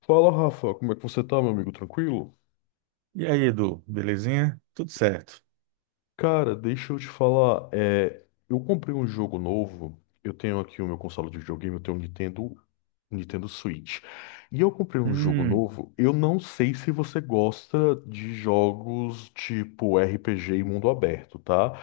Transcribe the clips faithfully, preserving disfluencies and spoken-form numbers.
Fala, Rafa, como é que você tá, meu amigo? Tranquilo? E aí, Edu, belezinha? Tudo certo. Cara, deixa eu te falar. É, eu comprei um jogo novo. Eu tenho aqui o meu console de videogame, eu tenho um Nintendo, um Nintendo Switch. E eu comprei um jogo Hum, novo. Eu não sei se você gosta de jogos tipo R P G e mundo aberto, tá?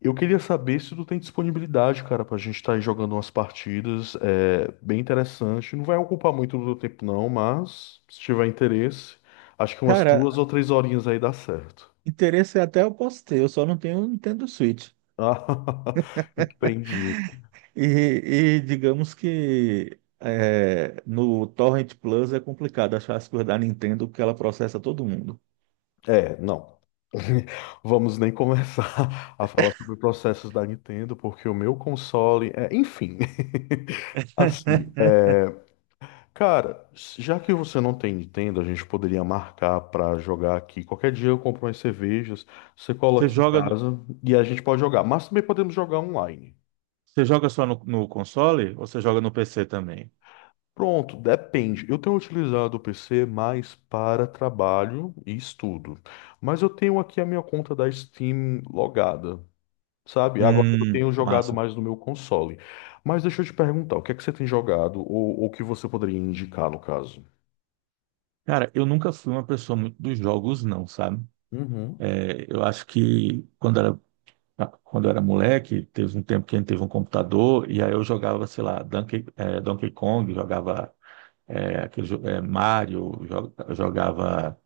Eu queria saber se tu tem disponibilidade, cara, pra gente estar aí jogando umas partidas. É bem interessante. Não vai ocupar muito do teu tempo, não, mas se tiver interesse, acho que umas duas cara, ou três horinhas aí dá certo. interesse até eu posso ter, eu só não tenho um Nintendo Switch. Ah, entendi. E, e digamos que é, no Torrent Plus é complicado achar as coisas da Nintendo porque ela processa todo mundo. É, não. Vamos nem começar a falar sobre processos da Nintendo, porque o meu console é, enfim. Assim, é, cara, já que você não tem Nintendo, a gente poderia marcar pra jogar aqui. Qualquer dia eu compro umas cervejas, você cola Você aqui em joga, no- casa e a gente pode jogar. Mas também podemos jogar online. Você joga só no, no console ou você joga no P C também? Pronto, depende. Eu tenho utilizado o P C mais para trabalho e estudo. Mas eu tenho aqui a minha conta da Steam logada, sabe? Agora eu Hum, tenho jogado massa. mais no meu console. Mas deixa eu te perguntar, o que é que você tem jogado ou o que você poderia indicar no caso? Cara, eu nunca fui uma pessoa muito dos jogos, não, sabe? Uhum, É, eu acho que quando era Ah, quando eu era moleque, teve um tempo que a gente teve um computador e aí eu jogava, sei lá, Donkey, eh, Donkey Kong, jogava eh, aquele, jo- eh, Mario, jo- jogava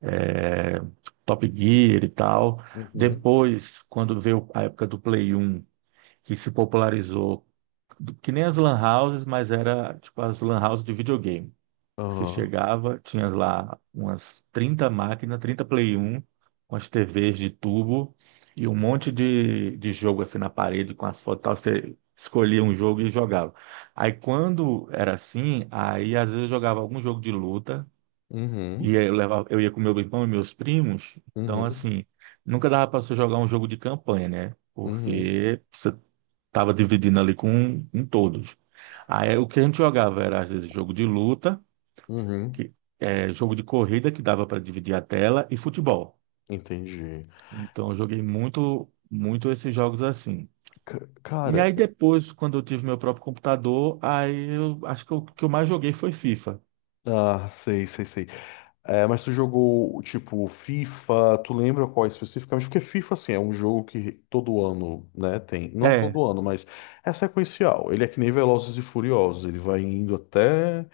eh, Top Gear e tal. uhum, Depois, quando veio a época do Play um, que se popularizou, que nem as lan houses, mas era tipo as lan houses de videogame. Você aham, chegava, tinha lá umas trinta máquinas, trinta Play um, com as T Vs de tubo e um monte de, de jogo assim na parede com as fotos e tal. Você escolhia um jogo e jogava. Aí quando era assim, aí às vezes eu jogava algum jogo de luta e uhum, aí eu, levava, eu ia com meu irmão e meus primos. Então, uhum, assim, nunca dava para você jogar um jogo de campanha, né? uhum, Porque você tava dividindo ali com, com todos. Aí o que a gente jogava era às vezes jogo de luta uhum. que é, jogo de corrida que dava para dividir a tela e futebol. Entendi. Então eu joguei muito, muito esses jogos assim. Ca- E Cara, aí depois, quando eu tive meu próprio computador, aí eu acho que o que eu mais joguei foi FIFA. ah, sei, sei, sei. É, mas tu jogou, tipo, FIFA, tu lembra qual especificamente? Porque FIFA, assim, é um jogo que todo ano, né, tem. Não É, todo ano, mas é sequencial. Ele é que nem Velozes e Furiosos, ele vai indo até...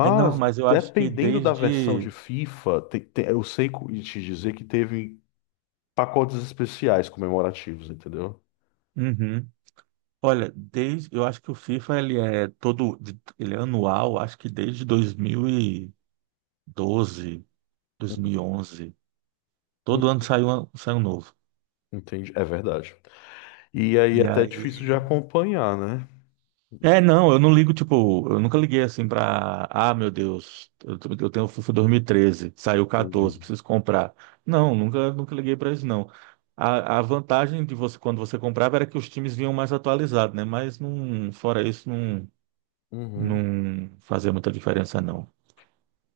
é não, mas eu acho que dependendo da versão desde. de FIFA, te- te- eu sei co- te dizer que teve pacotes especiais comemorativos, entendeu? Uhum. Olha, desde eu acho que o FIFA ele é todo de- ele é anual, acho que desde dois mil e doze, onze, Hum, todo ano sai um, sai um novo. Entendi, é verdade. E aí é E até difícil de aí acompanhar, né? é, não, eu não ligo, tipo, eu nunca liguei assim pra. Ah, meu Deus, eu, tô- eu tenho o FIFA dois mil e treze, saiu Entendi. catorze, preciso comprar. Não, nunca, nunca liguei pra isso, não. A, a vantagem de você, quando você comprava, era que os times vinham mais atualizados, né? Mas não, fora isso, não, Uhum. não fazia muita diferença, não.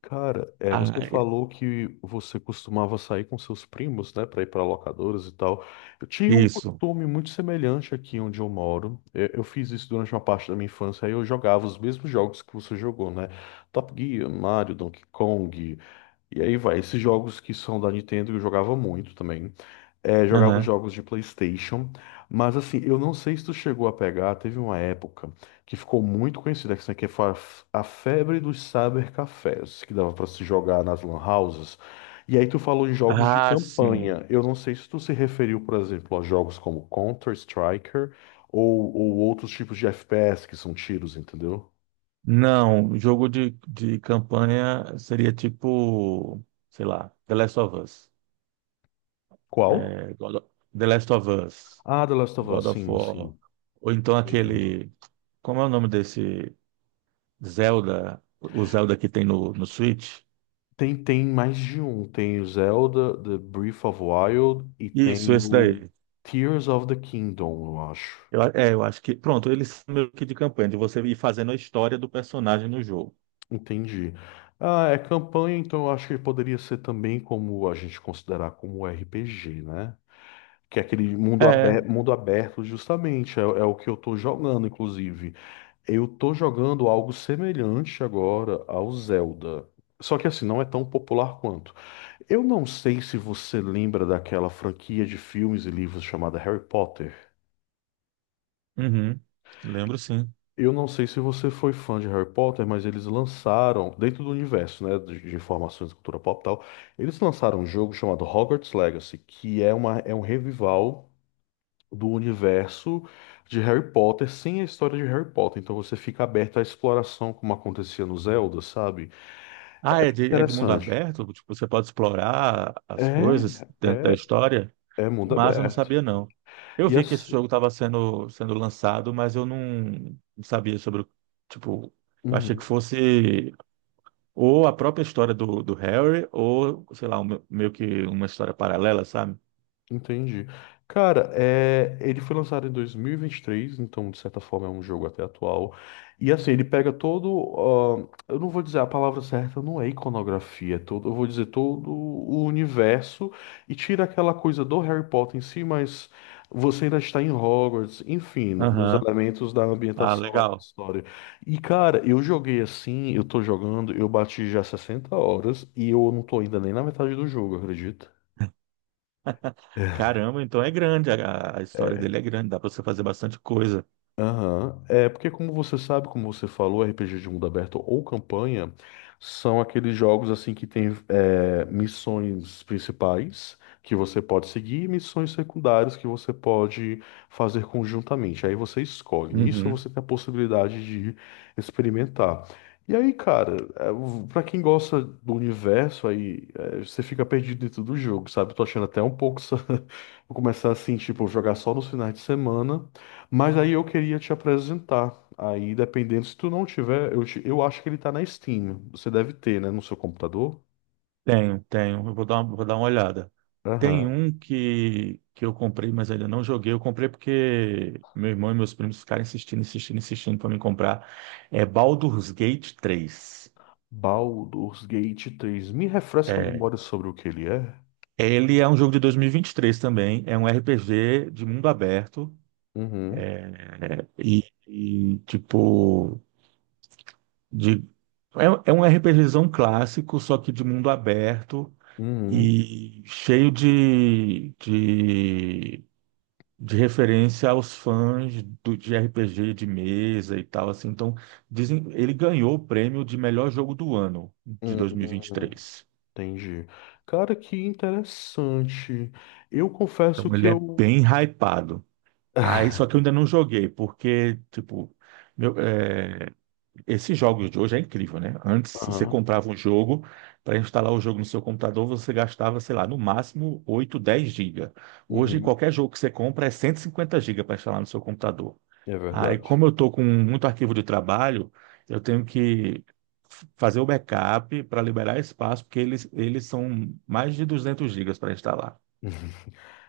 Cara, é, você Ah, falou que você costumava sair com seus primos, né, para ir para locadoras e tal. Eu tinha um isso. costume muito semelhante aqui onde eu moro. É, eu fiz isso durante uma parte da minha infância. Aí eu jogava os mesmos jogos que você jogou, né? Top Gear, Mario, Donkey Kong. E aí vai, esses jogos que são da Nintendo eu jogava muito também. É, jogava os Aham. jogos de PlayStation, mas assim, eu não sei se tu chegou a pegar, teve uma época que ficou muito conhecida, que isso aqui foi a f- a febre dos cybercafés, que dava pra se jogar nas lan houses. E aí tu falou em jogos de Ah, sim. campanha. Eu não sei se tu se referiu, por exemplo, a jogos como Counter-Striker ou, ou outros tipos de F P S que são tiros, entendeu? Não, jogo de, de campanha seria tipo, sei lá, The Last of Us. Qual? É, God of- The Last of Us. Ah, The Last of Us, God of sim, War, sim. ou então Entendi. aquele, como é o nome desse Zelda, o Zelda que tem no, no Switch? Tem, tem mais de um. Tem o Zelda, The Breath of Wild e Isso, tem esse o daí. Tears of the Kingdom, eu acho. Eu, a- é, eu acho que, pronto, eles são meio que de campanha, de você ir fazendo a história do personagem no jogo. Entendi. Ah, é campanha, então eu acho que poderia ser também como a gente considerar como R P G, né? Que é aquele mundo É, aberto, mundo aberto justamente, é, é o que eu tô jogando, inclusive. Eu tô jogando algo semelhante agora ao Zelda. Só que assim, não é tão popular quanto. Eu não sei se você lembra daquela franquia de filmes e livros chamada Harry Potter. uhum, lembro sim. Eu não sei se você foi fã de Harry Potter, mas eles lançaram, dentro do universo, né, de de informações de cultura pop e tal, eles lançaram um jogo chamado Hogwarts Legacy, que é uma, é um revival do universo de Harry Potter sem a história de Harry Potter. Então você fica aberto à exploração, como acontecia no Zelda, sabe? Ah, é de, é de mundo Interessante. aberto? Tipo, você pode explorar É, as coisas dentro da é, história? é Que mundo massa, eu não aberto. sabia não. Eu E vi que esse assim. jogo estava sendo, sendo lançado, mas eu não, não sabia sobre. O- tipo, eu achei que fosse. Ou a própria história do, do Harry, ou, sei lá, um- meio que uma história paralela, sabe? Entendi. Cara, é, ele foi lançado em dois mil e vinte e três, então de certa forma é um jogo até atual. E assim, ele pega todo, ah, eu não vou dizer a palavra certa, não é iconografia, é todo, eu vou dizer todo o universo e tira aquela coisa do Harry Potter em si, mas você ainda está em Hogwarts, enfim, no- nos Aham. elementos da Ah, ambientação lá da legal. história. E cara, eu joguei assim, eu tô jogando, eu bati já sessenta horas e eu não tô ainda nem na metade do jogo, acredita? Caramba, então é grande, a, a história dele é grande, dá pra você fazer bastante coisa. Aham. É porque, como você sabe, como você falou, R P G de mundo aberto ou campanha são aqueles jogos assim que tem é, missões principais que você pode seguir e missões secundárias que você pode fazer conjuntamente. Aí você escolhe. Nisso Uhum. você tem a possibilidade de experimentar. E aí, cara, é, pra quem gosta do universo, aí é, você fica perdido dentro do jogo, sabe? Tô achando até um pouco. Vou começar assim, tipo, jogar só nos finais de semana. Mas aí eu queria te apresentar. Aí, dependendo, se tu não tiver, eu, te- eu acho que ele tá na Steam. Você deve ter, né, no seu computador? Tenho, tenho. Eu vou dar uma, vou dar uma olhada. Tem Aham. um que, que eu comprei, mas ainda não joguei. Eu comprei porque meu irmão e meus primos ficaram insistindo, insistindo, insistindo para me comprar. É Baldur's Gate três. Baldur's Gate três. Me refresca a É. memória sobre o que ele é. Ele é um jogo de dois mil e e vinte e três também. É um R P G de mundo aberto. Uhum. É, E, e, tipo, de, é, é um RPGzão clássico, só que de mundo aberto Uhum. e cheio de, de, de referência aos fãs do, de R P G de mesa e tal, assim. Então, dizem, ele ganhou o prêmio de melhor jogo do ano de Uhum. dois mil e vinte e três. Entendi. Cara, que interessante. Eu confesso Então, que ele é eu. bem hypado. Aí, só que eu ainda não joguei, porque, tipo, meu, é, esses jogos de hoje é incrível, né? Antes você Aham. comprava um jogo, para instalar o jogo no seu computador, você gastava, sei lá, no máximo oito, dez gigas. Hoje, Uhum. qualquer jogo que você compra é cento e cinquenta gigas para instalar no seu computador. É Aí, verdade. como eu estou com muito arquivo de trabalho, eu tenho que f- fazer o backup para liberar espaço, porque eles, eles são mais de duzentos gigas para instalar.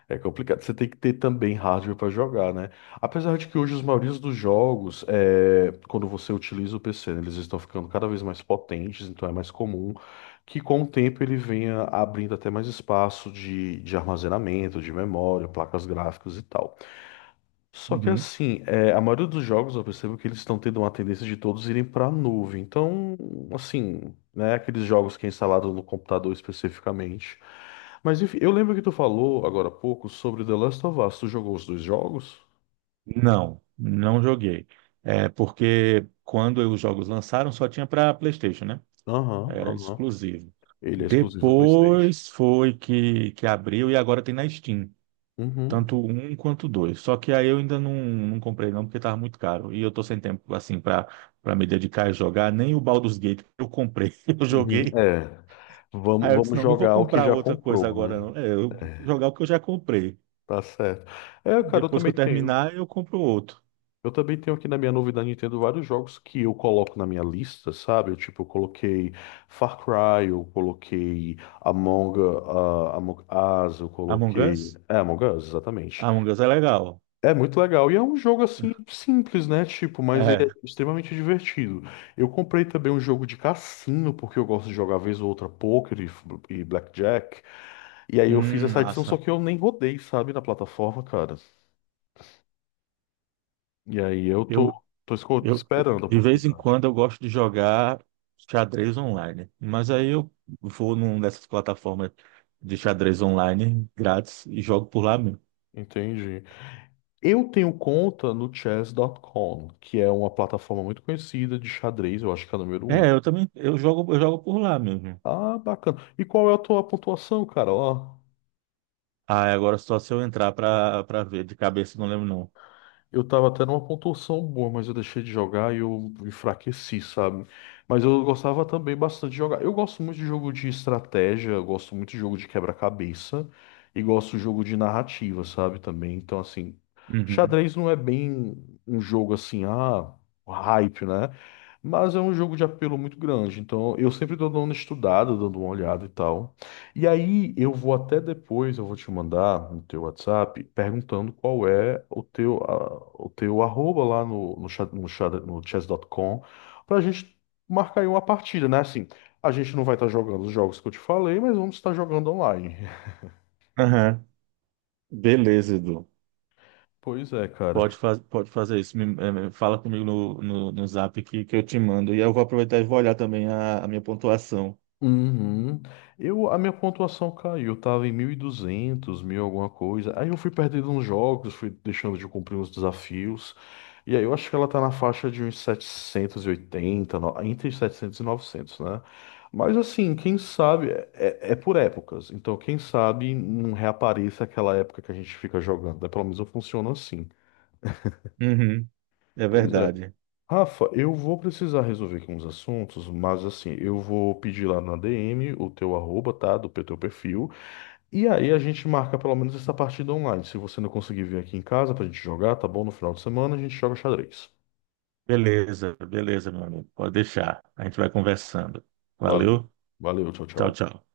É complicado. Você tem que ter também hardware para jogar, né? Apesar de que hoje os maiores dos jogos, é, quando você utiliza o P C, né, eles estão ficando cada vez mais potentes, então é mais comum que com o tempo ele venha abrindo até mais espaço de, de armazenamento, de memória, placas gráficas e tal. Só que Uhum. assim, é, a maioria dos jogos eu percebo que eles estão tendo uma tendência de todos irem para a nuvem. Então, assim, né, aqueles jogos que é instalado no computador especificamente. Mas enfim, eu lembro que tu falou agora há pouco sobre The Last of Us. Tu jogou os dois jogos? Não, não joguei. É porque quando os jogos lançaram, só tinha para PlayStation, né? Aham, Era aham. exclusivo. Ele é exclusivo ao PlayStation. Depois foi que, que abriu e agora tem na Steam. Uhum, Tanto o um quanto o dois. Só que aí eu ainda não, não comprei não, porque tava muito caro. E eu tô sem tempo, assim, pra, pra me dedicar a jogar. Nem o Baldur's Gate que eu comprei. Eu uhum. joguei. É. Vamos, Aí eu disse, vamos não, não vou jogar o que comprar já outra coisa comprou, agora, né? não. É, eu vou jogar o que eu já comprei. Tá certo. É, cara, eu Depois que também eu tenho. terminar, eu compro outro. Eu também tenho aqui na minha novidade Nintendo vários jogos que eu coloco na minha lista, sabe? Eu, tipo, eu coloquei Far Cry, eu coloquei Among, ah, Among Us, eu Among coloquei. Us? É, Among Us, exatamente. Among Us é legal. É muito legal. E é um jogo assim simples, né? Tipo, mas ele É. é extremamente divertido. Eu comprei também um jogo de cassino, porque eu gosto de jogar vez ou outra poker e, f- e blackjack. E aí eu fiz Hum, essa edição, só massa. que eu nem rodei, sabe, na plataforma, cara. E aí eu tô, Eu, tô esco- Eu, esperando a de vez em oportunidade. quando eu gosto de jogar xadrez online, mas aí eu vou numa dessas plataformas de xadrez online grátis e jogo por lá mesmo. Entendi. Eu tenho conta no chess ponto com, que é uma plataforma muito conhecida de xadrez, eu acho que é a número um. É, eu também, eu jogo, eu jogo por lá mesmo. Ah, bacana. E qual é a tua pontuação, cara? Ó. Ah, é, agora só se eu entrar pra, pra ver, de cabeça eu não lembro não. Eu tava até numa pontuação boa, mas eu deixei de jogar e eu enfraqueci, sabe? Mas eu gostava também bastante de jogar. Eu gosto muito de jogo de estratégia, eu gosto muito de jogo de quebra-cabeça e gosto de jogo de narrativa, sabe? Também. Então, assim, Uhum. xadrez não é bem um jogo assim, ah, hype, né? Mas é um jogo de apelo muito grande. Então, eu sempre tô dando uma estudada, dando uma olhada e tal. E aí, eu vou até depois, eu vou te mandar no teu WhatsApp perguntando qual é o teu, a- o teu arroba lá no, no, chat- no, chat- no chess ponto com pra gente marcar aí uma partida, né? Assim, a gente não vai estar jogando os jogos que eu te falei, mas vamos estar jogando online. Aham. Beleza, Edu. Pois é, cara. Pode, faz, pode fazer isso. Me- eh, me- fala comigo no, no, no zap que, que eu te mando. E eu vou aproveitar e vou olhar também a, a minha pontuação. Uhum. Eu, a minha pontuação caiu, eu tava em mil e duzentos mil alguma coisa. Aí eu fui perdendo uns jogos, fui deixando de cumprir uns desafios. E aí eu acho que ela tá na faixa de uns setecentos e oitenta, no- entre setecentos e novecentos, né? Mas assim, quem sabe, é, é é por épocas. Então, quem sabe não reapareça aquela época que a gente fica jogando, né? Pelo menos funciona assim. Uhum. É Pois é. verdade. Rafa, eu vou precisar resolver aqui uns assuntos, mas assim, eu vou pedir lá na D M o teu arroba, tá? Do teu perfil. E aí a gente marca pelo menos essa partida online. Se você não conseguir vir aqui em casa pra gente jogar, tá bom? No final de semana a gente joga xadrez. Beleza, beleza, meu amigo. Pode deixar. A gente vai conversando. Valeu. Valeu. Valeu, tchau, Tchau, tchau. tchau.